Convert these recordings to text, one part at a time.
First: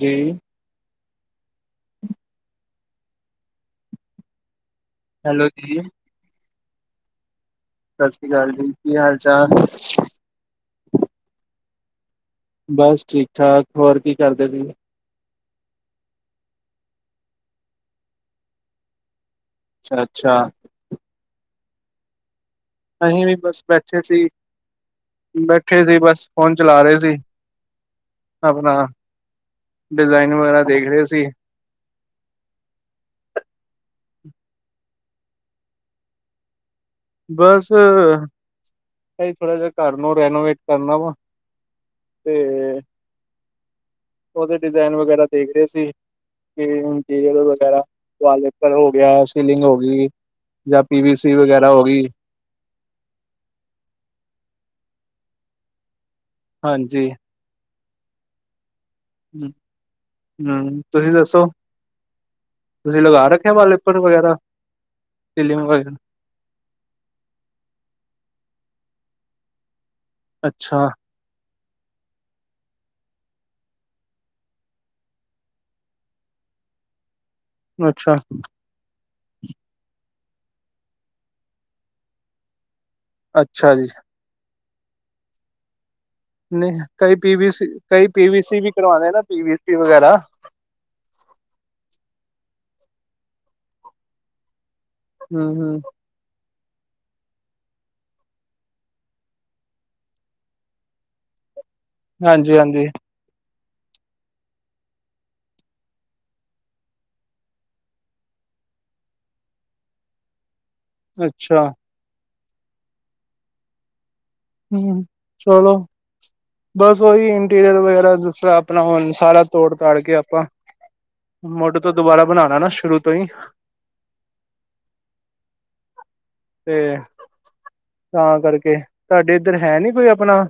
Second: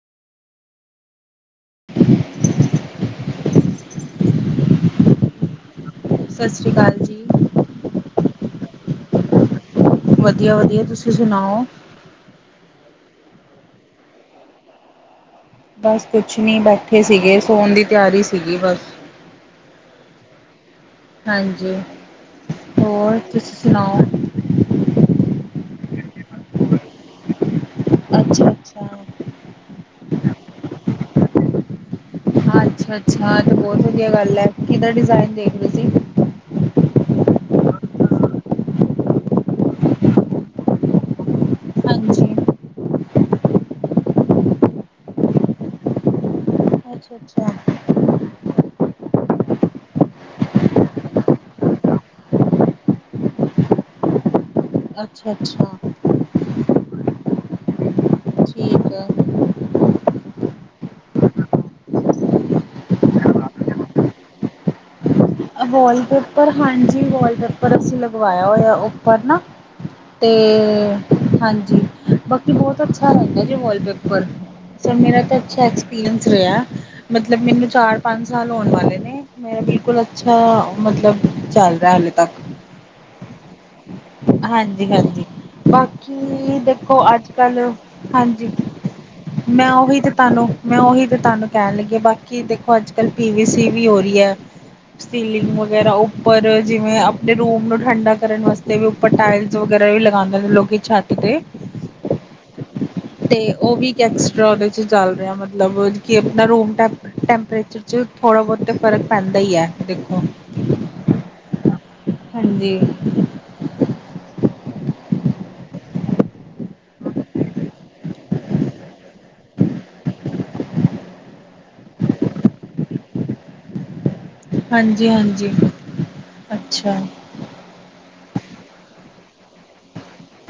ਜੀ। ? ਹੈਲੋ ਜੀ। ਸਤਿ ਸ਼੍ਰੀ ਅਕਾਲ ਜੀ। ਸਤਿ ਸ੍ਰੀ ਅਕਾਲ ਜੀ। ਕੀ ਹਾਲ ਚਾਲ? ਵਧੀਆ- ਵਧੀਆ ਤੁਸੀਂ ਸੁਣਾਓ। ਬਸ ਠੀਕ- ਠਾਕ ਹੋਰ ਕੀ ਕਰਦੇ ਸੀ। ਬਸ ਕੁਛ ਨੀ ਬੈਠੇ ਸੀਗੇ। ਸੋਣ ਦੀ ਤਿਆਰੀ ਸੀਗੀ ਬਸ। ਅੱਛਾ- ਅੱਛਾ। ਹਾਂਜੀ। ਹੋਰ ਅਸੀਂ ਵੀ ਤੁਸੀਂ ਬਸ ਸੁਣਾਓ? ਬੈਠੇ ਸੀ ਬੈਠੇ ਸੀ ਬਸ। ਫੋਨ ਚਲਾ ਰਹੇ ਸੀ। ਅੱਛਾ। ਆਪਣਾ ਅੱਛਾ ਡਿਜ਼ਾਇਨ ਵਗੈਰਾ ਦੇਖ ਰਹੇ ਸੀ। ਹਾਂ ਅੱਛਾ ਅੱਛਾ ਤੇ ਬਹੁਤ ਵਧੀਆ ਗੱਲ ਹੈ। ਕਿੱਦਾ ਡਿਜ਼ਾਇਨ ਦੇਖਦੇ ਤੁਸੀਂ ਬਸ ਕਈ ਥੋੜਾ ਜਿਹਾ ਘਰ ਨੂੰ ਰੈਨੋਵੇਟ ਕਰਨਾ ਵਾ। ਹਾਂਜੀ। ਤੇਮ। ਉਹਦੇ ਡਿਜ਼ਾਇਨ ਵਗੈਰਾ ਦੇਖ ਰਹੇ ਸੀ। ਕਿ ਅੱਛਾ ਇਰੀਅਲ ਅੱਛਾ ਵਗੈਰਾ ਪਰ ਹੋ ਗਿਆ ਸੀਲਿੰਗ ਹੋ ਗਈ। ਜਾਂ ਪੀ ਵੀ ਸੀ ਵਗੈਰਾ ਹੋ ਗਈ। ਅੱਛਾ- ਅੱਛਾ। ਹਾਂਜੀ। ਠੀਕ ਹੈ। ਹਮ ਤੁਸੀਂ ਦੱਸੋ। ਤੁਸੀਂ ਲਗਾ ਰੱਖਿਆ ਵਾਲਪੇਪਰ ਵਗੈਰਾ? ਸੀਲਿੰਗ ਵਗੈਰਾ ਵਾਲਪੇਪਰ ਹਾਂਜੀ ਵਾਲਪੇਪਰ ਅਸੀਂ ਲਗਵਾਇਆ ਹੋਇਆ। ਉੱਪਰ ਨਾਂ ਅਤੇ ਅੱਛਾ, ਹਾਂਜੀ। ਬਾਕੀ ਬਹੁਤ ਅੱਛਾ ਰਹਿੰਦਾ ਜੀ। Wallpaper sir. ਮੇਰਾ ਤਾਂ ਅੱਛਾ ਐਕਸਪੀਰੀਅੰਸ ਰਿਹਾ। ਮਤਲਬ ਮੈਨੂੰ ਚਾਰ - ਅੱਛਾ, ਪੰਜ ਸਾਲ ਹੋਣ ਵਾਲੇ ਨੇ। ਮੇਰਾ ਬਿਲਕੁਲ ਅੱਛਾ ਮਤਲਬ ਚੱਲ ਰਿਹਾ। ਹਾਲੇ ਤੱਕ ਅੱਛਾ ਜੀ। ਹਾਂਜੀ- ਹਾਂਜੀ। ਬਾਕੀ ਨਹੀਂ ਦੇਖੋ ਕਈ ਅੱਜ ਪੀ ਵੀ ਕੱਲ ਸੀ ਕਈ ਪੀ ਵੀ ਹਾਂਜੀ। ਸੀ ਵੀ ਕਰਵਾਉਂਦੇ ਨਾ ਪੀ ਵੀ ਮੈਂ ਸੀ ਉਹੀ ਤੇ ਵਗੈਰਾ ਤੁਹਾਨੂੰ ਮੈਂ ਉਹੀ ਤਾਂ ਤੁਹਾਨੂੰ ਕਹਿਣ ਲੱਗੀ ਹਾਂ। ਬਾਕੀ ਦੇਖੋ ਅੱਜ - ਕੱਲ੍ਹ ਪੀ ਵੀ ਸੀ ਵੀ ਹੋ ਰਹੀ ਹੈ। ਹੂੰ, ਸੀਲਿੰਗ ਹੂੰ ਵਗੈਰਾ। ਉਹ ਪਰ ਜਿਵੇਂ, ਆਪਣੇ ਰੂਮ ਨੂੰ ਠੰਡਾ ਕਰਨ ਵਾਸਤੇ ਉੱਪਰ ਟਾਇਲਸ ਵਗੈਰਾ ਵੀ ਲਗਾਉਂਦੇ ਨੇ। ਲੋਕੀ ਛੱਤ 'ਤੇ'। [inaudible] ਹਾਂਜੀ - ਹਾਂਜੀ। ਤੇ ਉਹ ਵੀ ਇੱਕ ਐਕਸਟਰਾ, ਉਹਦੇ ਚ ਚੱਲ ਰਿਹਾ ਮਤਲਬ ਕਿ ਆਪਣਾ ਰੂਮ ਟੈ ਟੈਂਪਰੇਚਰ। ਥੋੜਾ ਬਹੁਤਾ ਫ਼ਰਕ ਪੈਂਦਾ ਹੀ ਹੈ ਦੇਖੋ। ਅੱਛਾ। ਹਾਂਜੀ। ਹਮ ਚਲੋ। ਬਸ ਉਓਹੀ ਇੰਟੀਰੀਅਰ ਵਗੈਰਾ। ਜਿਸ ਤਰਾ ਆਪਣਾ ਹੋਣ ਸਾਰਾ ਤੋੜ- ਤੜ ਕੇ ਆਪਾਂ ਮੁਢੇ ਤੋਂ ਦੁਬਾਰਾ ਬਣਾਉਣਾ ਨਾ ਸ਼ੁਰੂ ਤੋਂ ਹੀ। ਹਾਂਜੀ- ਹਾਂਜੀ। ਅੱਛਾ। ਤੇ ਤਾਂ ਕਰਕੇ ਤੁਹਾਡੇ ਇੱਧਰ ਹੈ ਨੀ। ਕੋਈ ਆਪਣਾ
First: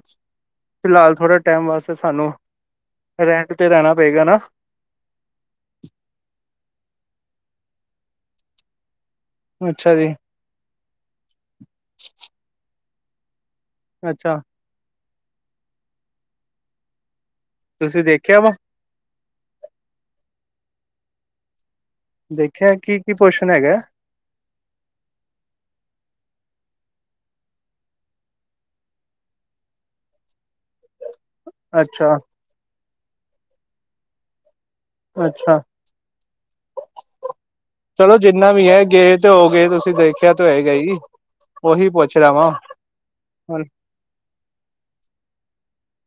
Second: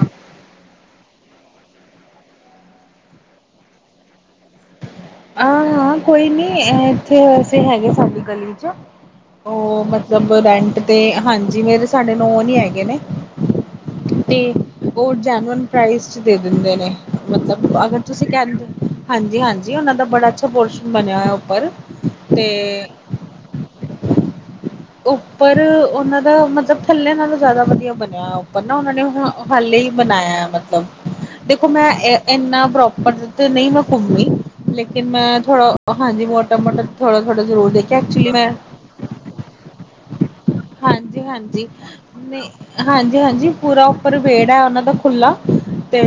ਫਿਲਹਾਲ ਥੋੜੇ ਟਾਈਮ ਵਾਸਤੇ ਸਾਨੂੰ ਰੈਂਟ ਤੇ ਰਹਿਣਾ ਪਏਗਾ ਨਾ। ਹਾਂ - ਹਾਂ ਕੋਈ ਨੀ ਇੱਥੇ ਵੈਸੇ ਹੈਗੇ ਸਾਡੀ ਗਲੀ ਚ। ਉਹ ਅੱਛਾ ਜੀ ਮਤਲਬ ਰੈਂਟ ਤੇ ਹਾਂਜੀ ਫੇ ਸਾਡੇ ਨੋਨ ਹੀ ਹੈਗੇ ਨੇ। ਅੱਛਾ ਤੇ ਉਹ ਜੈਨੂੰਅਨ ਪ੍ਰਾਈਜ਼ ਚ ਦੇ ਦਿੰਦੇ ਨੇ। ਮਤਲਬ ਅਗਰ ਤੁਸੀਂ ਦੇਖਿਆ ਵਾ ਕਹਿੰਦੇ ਹਾਂਜੀ- ਹਾਂਜੀ ਉਹਨਾਂ ਦਾ ਬੜਾ ਅੱਛਾ ਪੋਰ ਬਣਿਆ। ਹੋਆ ਉੱਪਰ ਦੇਖਿਆ ਤੇ ਕੀ - ਕੀ ਪੋਸ਼ਣ ਹੈਗਾ। ਉੱਪਰ ਉਹਨਾਂ ਦਾ ਮਤਲਬ ਥੱਲਿਆਂ ਨਾਲੋਂ ਜ਼ਿਆਦਾ ਵਧੀਆ ਬਣਿਆ। ਉੱਪਰ ਨਾ ਉਹਨਾਂ ਨੇ ਹੁਣ ਉਹ ਹੱਲੇ ਹੀ ਬਣਾਇਆ ਮਤਲਬ। ਦੇਖੋ ਮੈਂ ਅੱਛਾ, ਇੰਨਾ ਪ੍ਰੋਪਰ ਤੇ ਨਹੀਂ। ਮੈਂ ਘੁੰਮੀ ਲੇਕਿਨ ਮੈਂ ਅੱਛਾ ਥੋੜਾ ਹਾਂਜੀ ਮੋਟਾ-ਮੋਟਾ, ਥੋੜਾ-ਥੋੜ੍ਹਾ ਜ਼ਰੂਰ ਦੇਖਿਆ। ਐਕਚੁਲੀ ਮੈਂ ਗੇਟ। [unintelligible] ਤੇ ਹੋ ਗਏ। ਤੁਸੀਂ ਦੇਖਿਆ ਤੇ ਹੋਏਗਾ ਹੀ ਹਾਂਜੀ- ਹਾਂਜੀ। ਉਹੀ ਪੁੱਛ ਰਿਹਾ ਵਾਂ ਹਾਂਜੀ- ਹਾਂਜੀ। ਹੁਣ ਪੂਰਾ ਉੱਪਰ ਵੇੜਾ ਹੈ ਉਹਨਾਂ ਦਾ ਖੁੱਲਾ ਤੇ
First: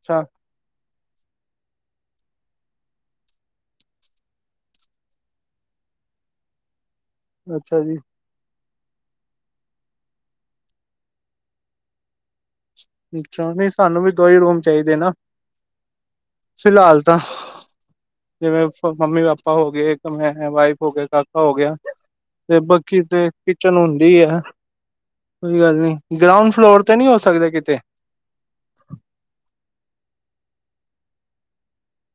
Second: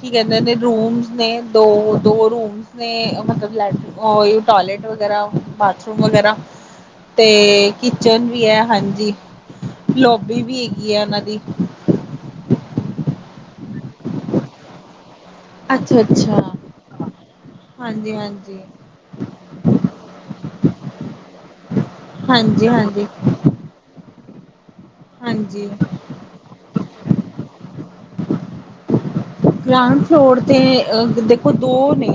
ਕੀ ਕਹਿੰਦੇ ਨੇ। ਰੂਮਸ ਨੇ ਦੋ - ਦੋ ਰੂਮ ਮਤਲਬ ਲੈਨ। ਓ ਇ ਓ ਟੋਇਲੇਟ ਵਗੈਰਾ ਬਾਥਰੂਮ ਵਗੈਰਾ। ਤੇ ਅੱਛਾ ਜੀ ਕਿਚਨ ਵੀ ਹੈ। ਹਾਂਜੀ। ਲੋਬੀ ਵੀ ਹੈਗੀ ਹੈ ਉਹਨਾਂ ਦੀ ਅੱਛਾ, ਸਾਨੂੰ ਵੀ ਦੋ ਹੀ ਰੂਮ ਚਾਹੀਦੇ ਨਾ ਅੱਛਾ-ਅੱਛਾ। ਫਿਲਹਾਲ ਤਾਂ ਹਾਂਜੀ-ਹਾਂਜੀ। ਜਿਵੇਂ ਮੰਮੀ-ਪਾਪਾ ਹੋ ਗਏ, ਇੱਕ ਮੈਂ-ਵਾਈਫ ਹੋ ਗਏ, ਕਾਕਾ ਹੋ ਗਿਆ। ਤੇ ਬਾਕੀ ਹਾਂਜੀ-ਹਾਂਜੀ। ਤੇ ਕਿਚਨ ਹੁੰਦੀ ਏ, ਕੋਈ ਹਾਂਜੀ। ਗੱਲ ਨੀ, ਗਰਾਉਂਡ ਫਲੋਰ ਤੇ ਨੀ ਹੋ ਸਕਦੇ ਕਿਤੇ? ਗਰਾਊਂਡ ਫਲੋਰ ਤੇ ਦੇਖੋ ਦੋ ਨੇ,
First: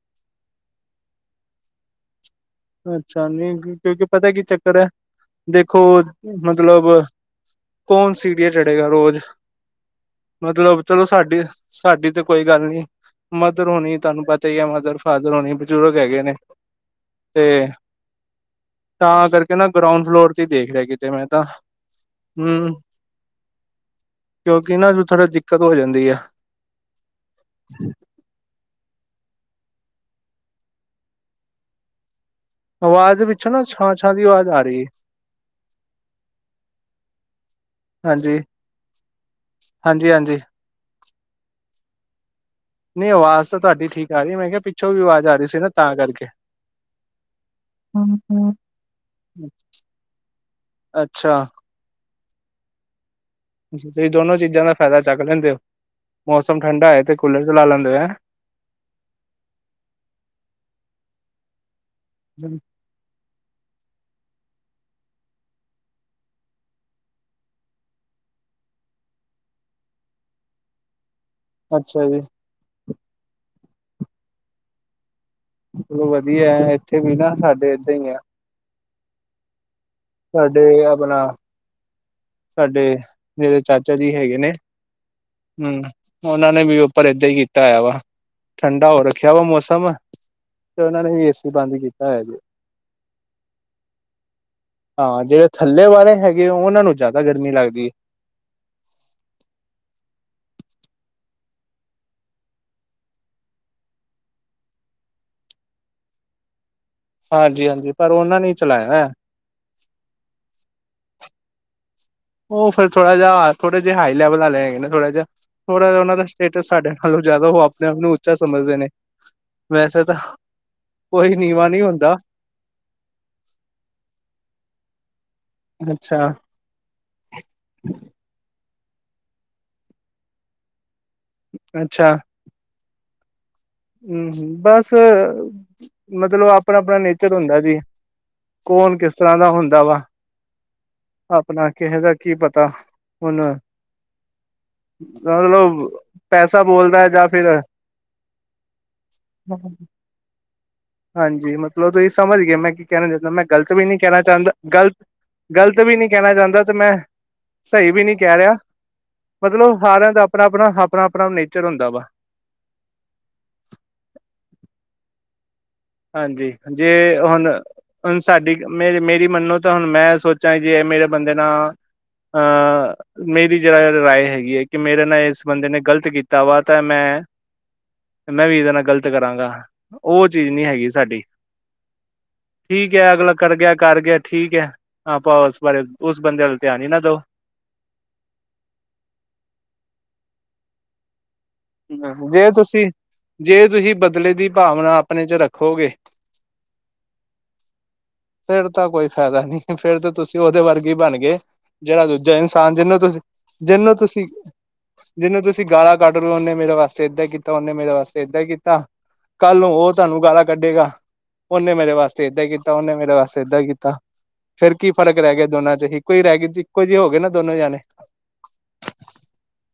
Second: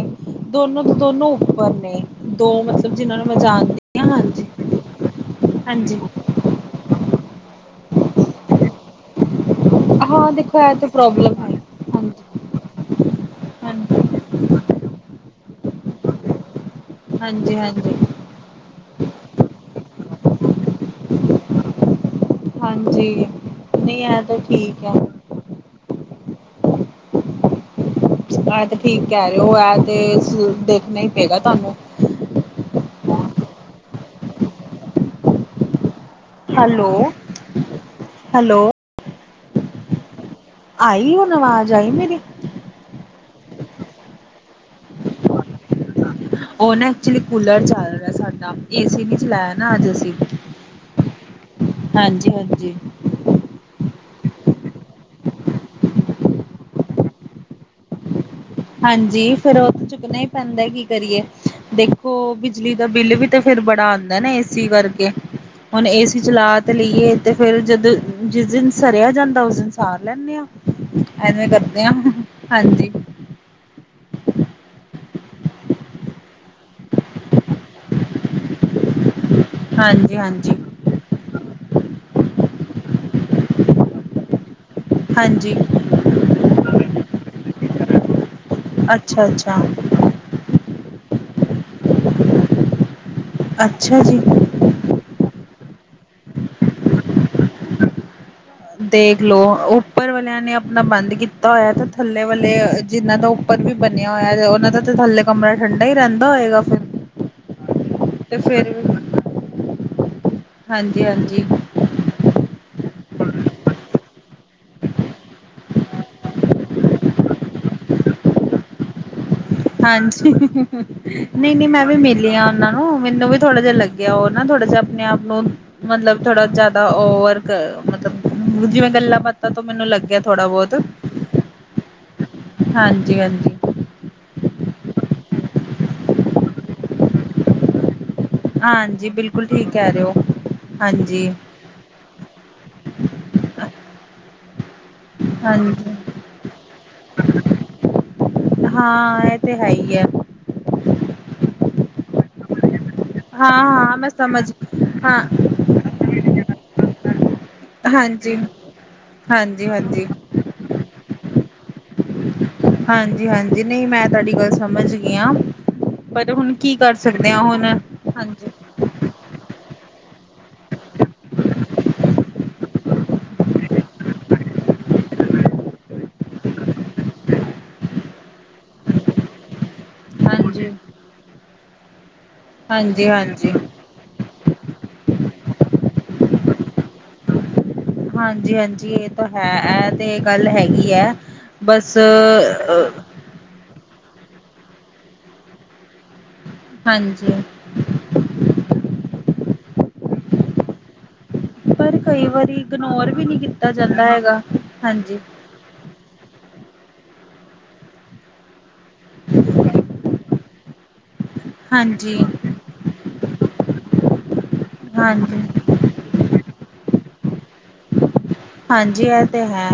ਦੋਨੋ-ਦ-ਦੋਨੋ ਉੱਪਰ ਨੇ। ਦੋ ਮਤਲਬ ਜਿਨਾਂ ਨੂੰ ਅੱਛਾ, ਮੈਂ ਨਈ ਜਾਣਦੀ ਹਾਂ ਕਿਉਂਕਿ ਪਤਾ ਕੀ ਹਾਂਜੀ, ਚੱਕਰ ਹੈ ਦੇਖੋ ਹਾਂਜੀ ਮਤਲਬ ਕੌਣ ਸੀਡੀ ਚੜੇਗਾ ਰੋਜ ਹਾਂ ਦੇਖੋ ਇਹ ਮਤਲਬ, ਤੇ ਚਲੋ ਪ੍ਰੋਬਲਮ ਸਾਡੀੇ ਹੈ ਸਾਡੀ ਤੇ ਹਾਂਜੀ। ਕੋਈ ਗੱਲ ਨੀ, ਮਦਰ ਹੋਣੀ ਹਾਂਜੀ, ਤੁਹਾਨੂੰ ਪਤਾ ਹੀ ਹੈ ਮਦਰ-ਫਾਦਰ ਹੋਣੀ, ਬਜ਼ੁਰਗ ਹੈਗੇ ਨੇ। ਹਾਂਜੀ, ਤੇ ਹਾਂਜੀ ਤਾਂ ਕਰਕੇ ਨਾ ਗਰਾਊਂਡ ਫਲੋਰ ਤੇ ਦੇਖ ਰਿਹਾ ਕਿਤੇ ਮੈਂ ਤਾਂ। ਹੂੰ ਹਾਂਜੀ ਨਹੀਂ ਇਹ ਤਾਂ ਕਿਉਂਕਿ ਠੀਕ ਨਾ ਹੈ। ਥੋੜਾ ਕਦੋਂ ਹੋ ਜਾਂਦੀ ਏ ਆਹ ਤੇ ਠੀਕ ਕਹਿ ਰਹੇ ਹੋ, ਐ ਤੇ ਦੇਖਣਾ ਹੀ ਪਏਗਾ ਤੁਹਾਨੂੰ ਆਵਾਜ਼ ਵਿੱਚੋਂ ਨਾ ਛਾਂ-ਛਾਂ ਦੀ ਆਵਾਜ਼ ਆ ਰਹੀ ਐ। ਹੈਲੋ-ਹੈਲੋ। ਹਾਂਜੀ-ਹਾਂਜੀ। ਆਈ ਹੁਣ ਆਵਾਜ਼ ਆਈ ਮੇਰੀ? ਨੀ ਆਵਾਜ਼ ਤਾਂ ਤੁਹਾਡੀ ਠੀਕ ਆ ਰਹੀ, ਮੈਂ ਕਿਹਾ ਪਿੱਛੋਂ ਵੀ ਆਵਾਜ਼ ਆ ਰਹੀ ਸੀ ਨਾ ਤਾਂ ਕਰਕੇ। ਉਹ ਨਾ ਐਕਚੁਲੀ ਕੂਲਰ ਚੱਲ ਰਿਹਾ ਹੂੰ ਸਾਡਾ, ਹੂੰ ਏਸੀ ਨੀ ਚਲਾਇਆ ਨਾ ਅੱਜ ਅਸੀਂ। ਅੱਛਾ। ਹਾਂਜੀ-ਹਾਂਜੀ। ਤੁਸੀਂ ਦੋਨੋ ਚੀਜ਼ਾਂ ਦਾ ਫਾਇਦਾ ਚੱਕ ਲੈਂਦੇ ਹੋ, ਮੌਸਮ ਠੰਡਾ ਹੋਏ ਤੇ ਕੂਲਰ ਚਲਾ ਲੈਂਦੇ ਓ ਹੈਂ। ਹਾਂਜੀ ਫਿਰ ਉਹ ਤਾਂ ਚੁੱਕਣਾ ਹੀ ਪੈਂਦਾ ਕੀ ਕਰੀਏ ਦੇਖੋ, ਬਿਜਲੀ ਬਿਜਲੀ ਦਾ ਬਿੱਲ ਵੀ ਤਾਂ ਫਿਰ ਬੜਾ ਆਂਦਾ ਨਾ ਏਸੀ ਕਰਕੇ। ਹੁਣ ਏਸੀ ਚਲਾ ਤੇ ਲਈਏ ਤੇ ਫੇਰ, ਜਦ ਜਿਸ ਦਿਨ ਸਰਿਆ ਜਾਂਦਾ ਉਸ ਦਿਨ ਸਾਰ ਲੈਂਦੇ ਹਾਂ ਐਵੇਂ ਕਰਦੇ ਆਂ, ਅੱਛਾ ਜੀ ਹਾਂਜੀ। ਚਲੋ ਵਧੀਆ ਐ। ਇੱਥੇ ਵੀ ਨਾ ਸਾਡੇ ਏਦਾਂ ਹੀ ਏ। ਹਾਂਜੀ। ਹਾਂਜੀ ਸਾਡੇ ਆਪਣਾ, ਸਾਡੇ ਜਿਹੜੇ ਚਾਚਾ ਜੀ ਹੈਗੇ ਨੇ ਹਾਂਜੀ। ਹਮ, ਉਹਨਾਂ ਨੇ ਵੀ ਉੱਪਰ ਏਦਾਂ ਹੀ ਕੀਤਾ ਹੋਆ ਵਾ, ਠੰਡਾ ਹੋ ਅੱਛਾ ਰੱਖਿਆ ਵਾ ਅੱਛਾ ਮੌਸਮ ਤੇ ਉਹਨਾਂ ਨੇ ਵੀ ਏ ਸੀ ਬੰਦ ਕੀਤਾ ਹੈਆ ਜੀ। ਅੱਛਾ ਜੀ। ਹਾਂ ਜਿਹੜੇ ਥੱਲੇ ਵਾਲੇ ਹੈਗੇ ਉਹਨਾਂ ਨੂੰ ਜ਼ਿਆਦਾ ਗਰਮੀ ਲੱਗਦੀ। ਦੇਖਲੋ ਉੱਪਰ ਵਾਲਿਆਂ ਨੇ ਆਪਣਾ ਬੰਦ ਕੀਤਾ ਹੋਇਆ, ਤਾਂ ਥੱਲੇ ਵਾਲੇ ਜਿੰਨਾ ਨੁ ਉੱਪਰ ਵੀ ਬਣਿਆ ਹੋਇਆ, ਉਹਨਾਂ ਦਾ ਤਾਂ ਥੱਲੇ ਕਮਰਾ ਠੰਡਾ ਹੀ ਰਹਿੰਦਾ ਹੋਏਗਾ ਫਿਰ? ਹਾਂਜੀ-ਹਾਂਜੀ ਪਰ ਉਹਨਾਂ ਨੇ ਚਲਾਇਆ ਹੋਇਆ। ਹਾਂਜੀ-ਹਾਂਜੀ। ਉਹ ਫਿਰ ਥੋੜਾ ਜਾ ਥੋੜਾ ਜਹੇ ਹਾਈ ਲੈਵਲ ਆਲੇ ਹੈਗੇ ਨਾ ਥੋੜਾ ਜਾ। ਥੋੜ੍ਹਾ ਜਿਹਾ ਉਹਨਾਂ ਦਾ ਸਟੇਟਸ ਸਾਡੇ ਨਾਲੋਂ ਜ਼ਿਆਦਾ, ਉਹ ਆਪਣੇ ਆਪ ਨੂੰ ਉੱਚਾ ਸਮਝਦੇ ਨੇ। ਵੈਸੇ ਤਾਂ ਹਾਂਜੀ, ਕੋਈ ਨਈ ਨਈ ਨੀਵਾਂ ਨਹੀਂ ਮੈਂ ਵੀ ਹੁੰਦਾ ਮਿਲੀਆਂ। ਉਹਨਾਂ ਨੂੰ, ਮੈਨੂੰ ਵੀ ਥੋੜਾ ਜਿਹਾ ਲੱਗਿਆ ਉਹ ਨਾ ਥੋੜਾ ਜਿਹਾ ਆਪਣੇ ਆਪ ਨੂੰ ਮਤਲਬ ਅੱਛਾ ਥੋੜਾ ਜ਼ਿਆ ਓਵਰਕ ਕ ਮਤਲਬ ਜਿਵੇਂ ਗੱਲਾਂ ਬਾਤਾਂ ਤੋਂ ਮੈਨੂੰ ਲੱਗਿਆ ਥੋੜਾ ਬੋਤ। ਅੱਛਾ। ਹਾਂਜੀ-ਹਾਂਜੀ। ਹੂੰ ਬਸ ਮਤਲਬ ਆਪਣਾ-ਆਪਣਾ ਨੇਚਰ ਹੁੰਦਾ ਜੀ। ਕੌਣ ਹਾਂਜੀ ਕਿਸ ਤਰ੍ਹਾਂ ਬਿਲਕੁਲ ਦਾ ਠੀਕ ਹੁੰਦਾ ਕਹਿ ਵਾ। ਰਹੇ ਹੋ ਹਾਂਜੀ ਆਪਣਾ ਕਿਸ ਦਾ ਕੀ ਪਤਾ ਹੁਣ ਮਤਲਬ ਹਾਂਜੀ ਪੈਸਾ ਬੋਲਦਾ ਹੈ ਜਾਂ ਫਿਰ ਹਾਂ, ਇਹ ਤੇ ਹੈ ਈ ਐ। ਹਾਂਜੀ, ਮਤਲਬ ਤੁਸੀਂ ਸਮਝ ਗਏ, ਮੈਂ ਕੀ ਕਹਿਣਾ ਚਾਹੁੰਦਾ, ਮੈਂ ਹਾਂ ਗਲਤ ਵੀ ਹਾਂ ਨਹੀਂ ਮੈਂ ਕਹਿਣਾ ਚਾਹੰਦਾ ਸਮਝ ਗ਼ਲਤ ਹਾਂ ਗ਼ਲਤ ਵੀ ਨਹੀਂ ਕਹਿਣਾ ਚਾਹੁੰਦਾ ਤੇ ਮੈਂ ਸਹੀ ਵੀ ਨੀ ਕਹਿ ਰਿਹਾ। ਮਤਲਬ ਹਾਂਜੀ-ਹਾਂਜੀ। ਸਾਰਿਆਂ ਦਾ ਆਪਣਾ-ਆਪਣਾ, ਆਪਣਾ-ਆਪਣਾ ਨੇਚਰ ਹੁੰਦਾ ਵਾ। ਹਾਂਜੀ-ਹਾਂਜੀ, ਨਈ ਮੈਂ ਤੁਹਾਡੀ ਗੱਲ ਸਮਝ ਗਈ ਆ। ਹਾਂਜੀ ਜੇ ਹੁਣ, ਹੁਣ ਹਾਂਜੀ ਸਾਡੀ ਮੇਰੀ ਮੇਰੀ ਮੰਨੋ ਤਾਂ ਹੁਣ ਮੈਂ ਸੋਚਾਂ ਜੇ ਮੇਰੇ ਬੰਦੇ ਨਾਲ ਅਹ ਮੇਰੀ ਜਿਹੜੀ ਰਾਏ ਹੈਗੀ ਏ ਕਿ ਮੇਰੇ ਨਾਲ ਇਸ ਬੰਦੇ ਨੇ ਗ਼ਲਤ ਕੀਤਾ ਵਾ ਤਾਂ ਮੈਂ ਮੈਂ ਵੀ ਇਹਦੇ ਨਾਲ ਗ਼ਲਤ ਕਰਾਂਗਾ। ਉਹ ਚੀਜ਼ ਨੀ ਹਾਂਜੀ ਹੈਗੀ ਸਾਡੀ, ਠੀਕ ਹਾਂਜੀ ਐ ਅਗਲਾ ਹਾਂਜੀ ਕਰ ਗਿਆ। ਕਰ ਗਿਆ ਠੀਕ ਐ, ਹਾਂ ਆਪਾਂ ਉਸ ਬਾਰੇ, ਉਸ ਬੰਦੇ ਵੱਲ ਧਿਆਨ ਹੀ ਨਾ ਦਓ। ਹਾਂਜੀ-ਹਾਂਜੀ, ਇਹ ਤਾਂ ਹੈ ਏਹ ਤੇ ਗੱਲ ਹੈਗੀ ਐ। ਜੇ ਬਸ‌‌ਅਹ ਤੁਸੀਂ ਅ ਜੇ ਤੁਸੀਂ ਬਦਲੇ ਦੀ ਭਾਵਨਾ ਆਪਣੇ ਚ ਰੱਖੋਗੇ ਹਾਂਜੀ। ਫਿਰ ਤਾਂ ਕੋਈ ਫਾਇਦਾ ਨੀ ਫਿਰ ਤਾਂ ਤੁਸੀਂ ਉਹਦੇ ਵੱਰਗੇ ਬਣ ਗਏ। ਪਰ ਜਿਹੜਾ ਕਈ ਦੂਜਾ ਵਾਰੀ ਇਨਸਾਨ, ਜਿਹਨੂੰ ਇਗਨੋਰ ਤੁਸੀਂ, ਵੀ ਨਹੀਂ ਕੀਤਾ ਜਿਹਨੂੰ ਜਾਂਦਾ ਤੁਸੀਂ ਹੈਗਾ ਹਾਂਜੀ ਜਿਹਨੂੰ ਤੁਸੀਂ ਗਾਲਾ ਕੱਢਦੇ ਉਹਨੇ ਮੇਰੇ ਵਾਸਤੇ ਏਦਾਂ ਕੀਤਾ, ‌ਉਹਨੇ ਮੇਰੇ ਵਾਸਤੇ ਏਦਾਂ ਕੀਤਾ। ਕੱਲ ਨੂੰ ਉਹ ਤੁਹਾਨੂੰ ਗਾਲਾ ਕੱਢੇਗਾ। ਉਹਨੇ ਮੇਰੇ ਹਾਂਜੀ ਵਾਸਤੇ ਏਦਾਂ ਹੀ ਕੀਤਾ, ਉਹਨੇ ਮੇਰੇ ਵਾਸਤੇ ਏਦਾਂ ਹੀ ਕੀਤਾ ਫਿਰ ਕੀ ਫ਼ਰਕ ਰਹਿ ਗਿਆ ਹਾਂਜੀ ਦੋਨਾਂ ਚ ਹੀ। ਫਿਰ ਰਹਿ ਗੇ, ਇੱਕੋ ਜਿਹੇ ਹੋ ਗਏ ਨਾ ਦੋਨੋਂ ਜਾਣੇ। ਹਾਂਜੀ, ਇਹ ਤੇ ਹੈ।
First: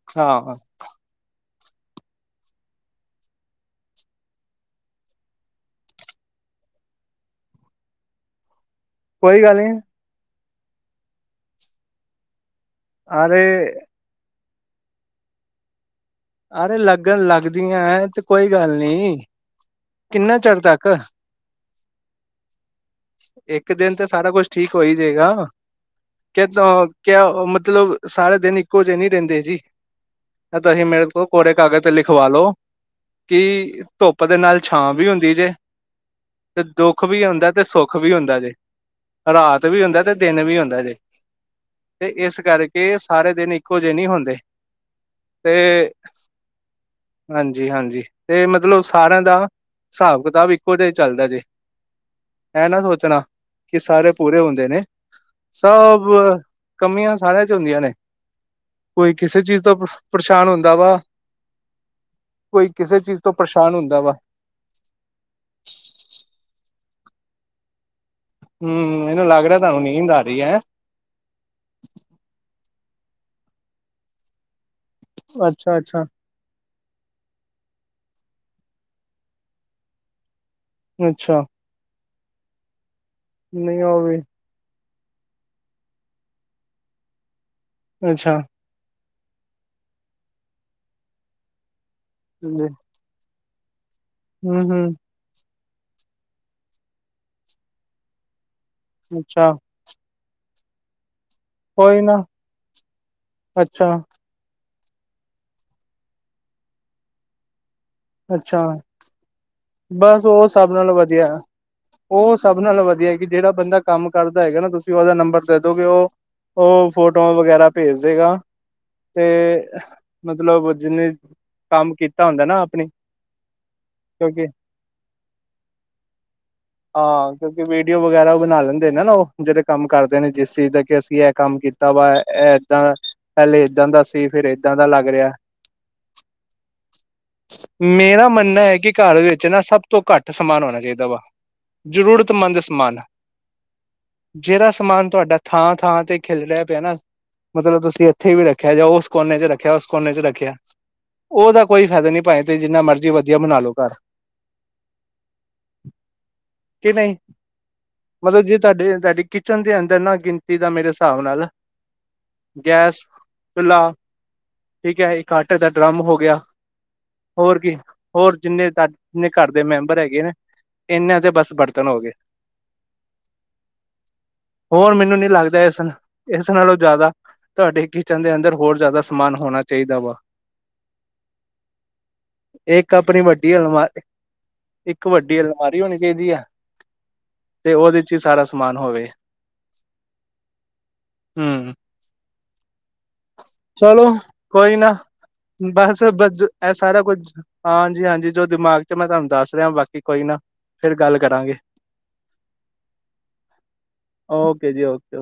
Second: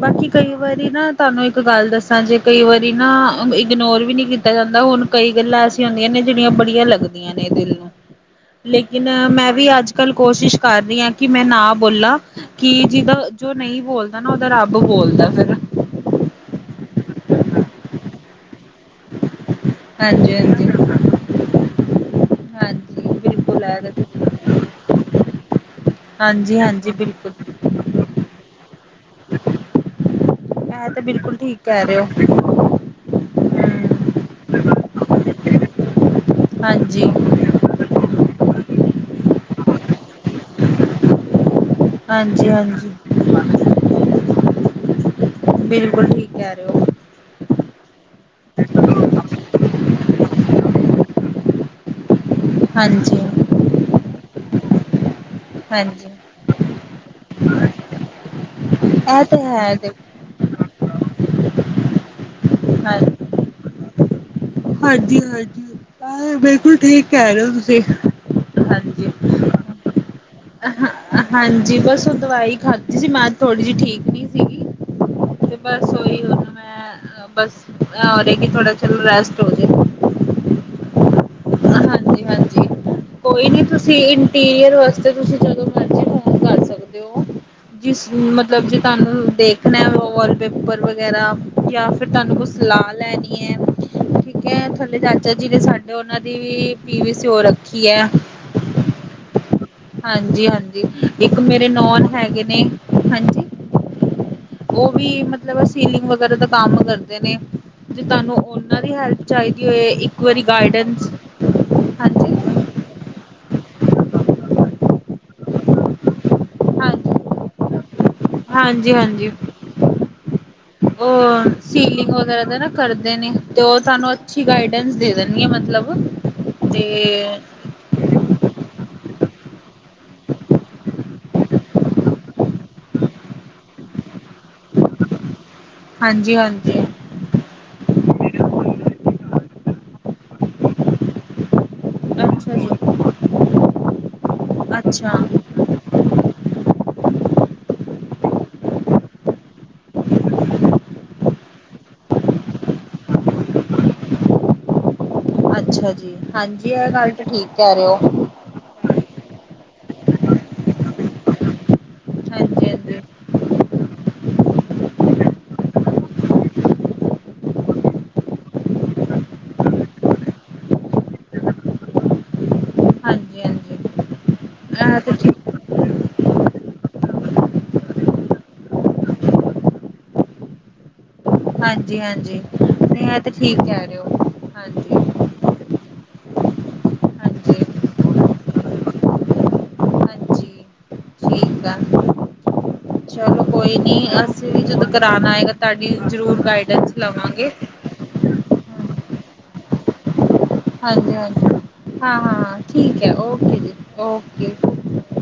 ਬਾਕੀ ਕਈ ਹਾਂ ਵਾਰੀ ਤੇ ਨਾ ਤੁਹਾਨੂੰ ਇੱਕ ਗੱਲ ਦੱਸਾਂ, ਜੇ ਕਈ ਵਾਰੀ ਨਾ ਇਗਨੋਰ ਵੀ ਨਈ ਕੀਤਾ ਜਾਂਦਾ ਹੁਣ ਕਈ ਗੱਲਾਂ ਐਸੀੀਆਂ ਹੁੰਦੀਆਂ ਨੇ, ਜਿਹੜੀਆਂ ਬੜੀਆਂ ਲੱਗਦੀਆਂ ਨੇ ਦਿਲ ਨੂੰ ਲੇਕਿਨ ਕੋਈ ਮੈਂ ਗੱਲ ਵੀ ਨੀ ਅੱਜ-ਕੱਲ੍ਹ ਕੋਸ਼ਿਸ਼ ਕਰ ਰਹੀ ਹਾਂ ਕਿ ਮੈਂ ਨਾ ਬੋਲਾਂ। ਕਿ ਜਿਦਾ ਜੋ ਅਰੇ ਨਹੀਂ ਬੋਲਦਾ ਨਾ, ਉਹਦਾ ਰੱਬ ਬੋਲਦਾ ਫਿਰ। ਆਰੇ ਲੱਗਣ ਲੱਗਦੀਆਂ ਏ ਤੇ ਕੋਈ ਗੱਲ ਨੀ, ਹਾਂਜੀ ਕਿੰਨਾ ਚਿਰ ਹਾਂਜੀ ਤੱਕ ਹਾਂਜੀ ਬਿਲਕੁਲ ਇੱਕ ਹੈ ਦਿਨ ਤੇ ਸਾਰਾ ਕੁਝ ਠੀਕ ਹੋ ਹੀ ਜਾਏਗਾ। ਹਾਂਜੀ ਕਿਤੋਂ ਹਾਂਜੀ ਬਿਲਕੁਲ ਕਿਉਂ ਮਤਲਬ ਸਾਰੇ ਦਿਨ ਇੱਕੋ ਜਿਹੇ ਨੀ ਰਹਿੰਦੇ ਜੀ। ਤਾਂ ਹੀ ਇਹ ਮੇਰੇ ਤੋ ਬਿਲਕੁਲ ਕੋਰੇ ਠੀਕ ਕਾਗਜ਼ ਕਹਿ ਤੇ ਰਹੇ ਹੋ ਲਿਖਵਾਲੋ ਕਿ ਹਮ ਧੁੱਪ ਦੇ ਨਾਲ ਛਾਂ ਵੀ ਹੁੰਦੀ ਜੇ ਤੇ ਦੁੱਖ ਹਾਂਜੀ ਵੀ ਹੁੰਦਾ ਤੇ ਸੁੱਖ ਵੀ ਹੁੰਦਾ ਜੇ। ਰਾਤ ਵੀ ਹੁੰਦਾ ਤੇ ਦਿਨ ਵੀ ਹੁੰਦਾ ਜੇ। ਤੇ ਇਸ ਹਾਂਜੀ ਹਾਂਜੀ ਕਰਕੇ ਸਾਰੇ ਦਿਨ ਇੱਕੋ ਜਿਹੇ ਨਈ ਹੁੰਦੇ ਤੇ ਕੈਣ‌ ਨੂੰ ਹਾਂਜੀ-ਹਾਂਜੀ ਤੇ ਮਤਲਬ ਸਾਰਿਆਂ ਦਾ ਹਿਸਾਬ ਕਿਤਾਬ ਇੱਕੋ ਤੇ ਚੱਲਦਾ ਜੇ। ਐ ਨਾ ਸੋਚਣਾ ਹਾਂਜੀ ਕਿ, ਸਾਰੇ ਪੂਰੇ ਹੁੰਦੇ ਨੇ ਸਭ, ਹਾਂਜੀ ਕਮੀਆਂ ਸਾਰਿਆਂ ਵਿੱਚ ਹੁੰਦੀਆਂ ਨੇ। ਕੋਈ ਇਹ ਤੇ ਕਿਸੇ ਚੀਜ਼ ਹੈ ਤੋਂ ਦੇਖੋ ਪਰੇਸ਼ਾਨ ਹੁੰਦਾ ਵਾਂ। [inaudible] ਕੋਈ ਕਿਸੇ ਚੀਜ਼ ਹਾਂਜੀ। ਤੋਂ ਪਰੇਸ਼ਾਨ ਹੁੰਦਾ ਵਾ। ਹਾਂਜੀ-ਹਾਂਜੀ, ਬਿਲਕੁਲ ਠੀਕ ਕਹਿ ਰਹੇ ਹੋ ਤੁਸੀਂ। ਹੂੰ, ਮੈਨੂੰ ਲੱਗ ਰਿਹਾ ਤਹਾਨੂੰ ਨੀਂਦ ਆ ਰਹੀ ਐ। ਹਾਂ ਹਾਂਜੀ, ਬਸ ਉਹ ਦਵਾਈ ਖਾਧੀ ਸੀ। ਮੈਂ ਥੋੜ੍ਹੀ ਜਿਹੀ ਠੀਕ ਨੀ ਸੀਗੀ। ਤੇ ਅੱਛਾ ਬਸ ਅੱਛਾ ਉਹੀ ਹੁਣ ਮੈਂ। ਬਸ ਔਰ ਇਹ ਕਿ ਥੋੜਾ ਚਲੋ ਰੈਸਟ ਹੋ ਜੇ ਅੱਛਾ। ਹਾਂਜੀ-ਹਾਂਜੀ, ਕੋਈ ਨੀ ਨਹੀਂ ਉਹ ਤੁਸੀਂ ਵੀ ਕੇਅਰ ਵਾਸਤੇ ਤੁਸੀਂ ਜਿਨ੍ਹੂ ਮਰਜੀ ਫੋਨ ਕਰ ਸਕਦੇ ਹੋ। ਜਿਸ ਅੱਛਾ ਮਤਲਬ ਜੇ ਤੁਹਾਨੂੰ ਦੇਖਣਾ ਵਾਲਪੇਪਰ ਵਗੈਰਾ। ਜਾਂ ਫਿਰ ਤੁਹਾਨੂੰ ਕੋਈ ਹਮ ਸਲਾਹ ਲੈਣੀ ਹੈ, ਠੀਕ ਹੈ ਹਮ ਥੱਲੇ ਜਾ ਕੇ ਚਚਾਜੀ ਨੇ ਸਾਡੇ ਉਹਨਾਂ ਦੀ ਪੀ ਵੀ ਸੀ ਹੋ ਰੱਖੀ ਹੈ। ਅੱਛਾ। ਹਾਂਜੀ-ਹਾਂਜੀ, ਇੱਕ ਮੇਰੇ ਕੋਈ ਨੌਨ ਨਾ ਹੈਗੇ ਨੇ, ਹਾਂਜੀ ਅੱਛਾ। ਉਹ ਵੀ ਮਤਲਬ ਸੀਲਿੰਗ ਵਗੈਰਾ ਦਾ ਕੰਮ ਕਰਦੇ ਨੇ। ਤੇ ਤੁਹਾਨੂੰ ਅੱਛਾ ਉਹਨਾਂ ਦੀ ਹੈਲਪ ਚਾਹੀਦੀ ਹੋਏ, ਇੱਕ ਬਸ ਵਾਰੀ ਉਹ ਸਭ ਨਾਲੋਂ ਗਾਈਂਡਸ ਵਧੀਆ ਉਹ ਸਭ ਨਾਲ ਵਧੀਆ ਹੈ, ਕਿ ਜਿਹੜਾ ਬੰਦਾ ਕੰਮ ਕਰਦਾ ਹੈਗਾ ਨਾ, ਤੁਸੀਂ ਉਹਦਾ ਨੰਬਰ ਦੇ ਦੋਗੇ ਉਹ ਉਹ ਹਾਂਜੀ ਫੋਟੋਆਂ ਵਗੈਰਾ ਭੇਜ ਦੇਗਾ। ਤੇ ਹਾਂਜੀ-ਹਾਂਜੀ ਮਤਲਬ ਜਿੰਨੇ ਉਹ ਕੰਮ ਸੀਲਿੰਗ ਕੀਤਾ ਵਗੈਰਾ ਹੁੰਦਾ ਦਾ ਨਾ ਆਪਣੀ ਕਰ ਨੇ ਤੇ ਉਹ ਤੁਾਨੂੰ ਕਿਉਂਕਿ ਅੱਛੀ ਗਾਈਡੈਂਸ ਦੇ ਦੇਣਗੇ ਮਤਲਬ ਤੇ ਹਾਂ ਕਿਉਂਕਿ ਵੀਡੀਓ ਵਗੈਰਾ ਬਣਾ ਲੈਂਦੇ ਨੇ ਨਾ ਨਾ ਉਹ ਜਿਹੜੇ ਕੰਮ ਕਰਦੇ ਨੇ, ਜਿਸ ਚੀਜ਼ ਦਾ ਕਿ ਅਸੀਂ ਇਹ ਕੰਮ ਕੀਤਾ ਹੋਯਾ ਇਹ ਇਦਾਂ ਦਾ ਪਹਿਲੇ ਏਦਾਂ ਦਾ ਸੀ ਫਿਰ ਏਦਾਂ ਦਾ ਲੱਗ ਰਿਹਾ। ਹਾਂਜੀ-ਹਾਂਜੀ। ਮੇਰਾ ਮੰਨਣਾ ਹੈ ਕਿ ਘਣਰ ਵਿੱਚ ਨਾ ਸਭ ਤੋਂ ਘੱਟ ਸਮਾਨ ਹੋਣਾ ਚਾਹੀਦਾ ਵਾ। ਅੱਛਾ ਜ਼ਰੂਰਤਮੰਦ ਜੀ ਸਮਾਨ ਜਿਹੜਾ ਸਮਾਨ ਅੱਛਾ ਤੁਹਾਡਾ ਥਾਂ-ਥਾਂ ਤੇ ਖਿਲ ਰਿਹਾ ਪਿਆ ਨਾ ਮਤਲਬ ਤੁਸੀਂ ਇੱਥੇ ਵੀ ਰੱਖਿਆ ਜਾ ਉਸ ਕੋਨੇ ਚ ਰੱਖਿਆ ਉਸ ਕੋਨੇ ਚ ਰੱਖਿਆ। ਉਹਦਾ ਕੋਈ ਫਾਇਦਾ ਨੀ ਭਾਵੇਂ, ਤੁਸੀਂ ਜਿੰਨਾ ਮਰਜ਼ੀ ਵਧੀਆ ਬਣਾ ਲੋ ਘੱਰ। ਅੱਛਾ ਜੀ, ਹਾਂਜੀ ਇਹ ਕਿ ਗੱਲ ਨਹੀਂ ਤੇ ਠੀਕ ਕੈ ਰਹੇ ਹੋ। ਮਤਲਬ ਜੇ ਤੁਹਾਡੇ ਤੁਹਾਡੀ ਕਿਚਨ ਦੇ ਅੰਦਰ ਨਾ ਗਿਣਤੀ ਦਾ ਮੇਰੇ ਹਿਸਾਬ ਨਾਲ ਗੈਸ ਹਾਂਜੀ-ਹਾਂਜੀ ਚੁਲਾ ਠੀਕ ਹੈ ਇਕ ਆਟੇ ਦਾ ਡਰੱਮ ਹੋ ਗਿਆ। ਹੋਰ ਕੀ ਹੋਰ ਜਿੰਨੇ ਜਿੰਨੇ ਘਰ ਦੇ ਮੈਂਬਰ ਹੈਗੇ ਨੇ ਇਨਾਂ ਦੇ ਬਸ ਬਰਤਨ ਹੋ ਗਏ। ਹਾਂਜੀ-ਹਾਂਜੀ। ਹੋਰ ਇਹ ਤੇ ਮੈਨੂੰ ਨੀ ਠੀਕ ਲੱਗਦਾ ਐਸਾ। ਇਸ ਨਾਲੋਂ ਜ਼ਿਆਦਾ ਤੁਹਾਡੇ ਕਿਚਨ ਦੇ ਅੰਦਰ ਹੋਰ ਜ਼ਿਆਦਾ ਸਮਾਨ ਹੋਣਾ ਚਾਹੀਂਦਾ ਵਾਂ। ਹਾਂਜੀ-ਹਾਂਜੀ। ਇੱਕ ਨਹੀਂ ਇਹ ਆਪਣੀ ਤੇ ਵੱਡੀ ਠੀਕ ਕਹਿ ਰਹੇ ਅਲਮਾਰੀ ਹੋ ਇੱਕ ਹਾਂਜੀ-ਹਾਂਜੀ ਵੱਡੀ ਅਲਮ ਮਾਰੀ ਹੋਣੀ ਚਾਹੀਦੀ ਹੈ। ਤੇ ਉਹਦੇ ਚ ਹੀ ਸਾਰਾ ਸਮਾਨ ਹੋਵੇ। ਜੀ ਠੀਕ ਹਮ ਹੈ। ਚਲੋ ਨੀ ਅਸੀਂ ਵੀ ਕੋਈ ਜਦੋਂ ਨਾ ਕਰਾਉਣ ਆਏਗਾ ਤੁਹਾਡੀ ਬਸ-ਬਜ ਜ਼ਰੂਰ ਇਹ ਗਾਈਡੈਂਸ ਸਾਰਾ ਕੁੱਛ ਲਵਾਂਗੇ ਹਾਂਜੀ-ਹਾਂਜੀ ਜੋ ਦਿਮਾਗ ਚੋ ਮੈਂ ਤੁਹਾਨੂੰ ਦੱਸ ਰਿਹਾ ਬਾਕੀ ਕੋਈ ਨਾ। ਫਿਰ ਗੱਲ ਕਰਾਂਗੇ ਹਾਂਜੀ-ਹਾਂਜੀ, ਹਾਂ-ਹਾਂ ਠੀਕ ਹੈ। ਓਕੇ ਜੀ ਓਕੇ। ਚ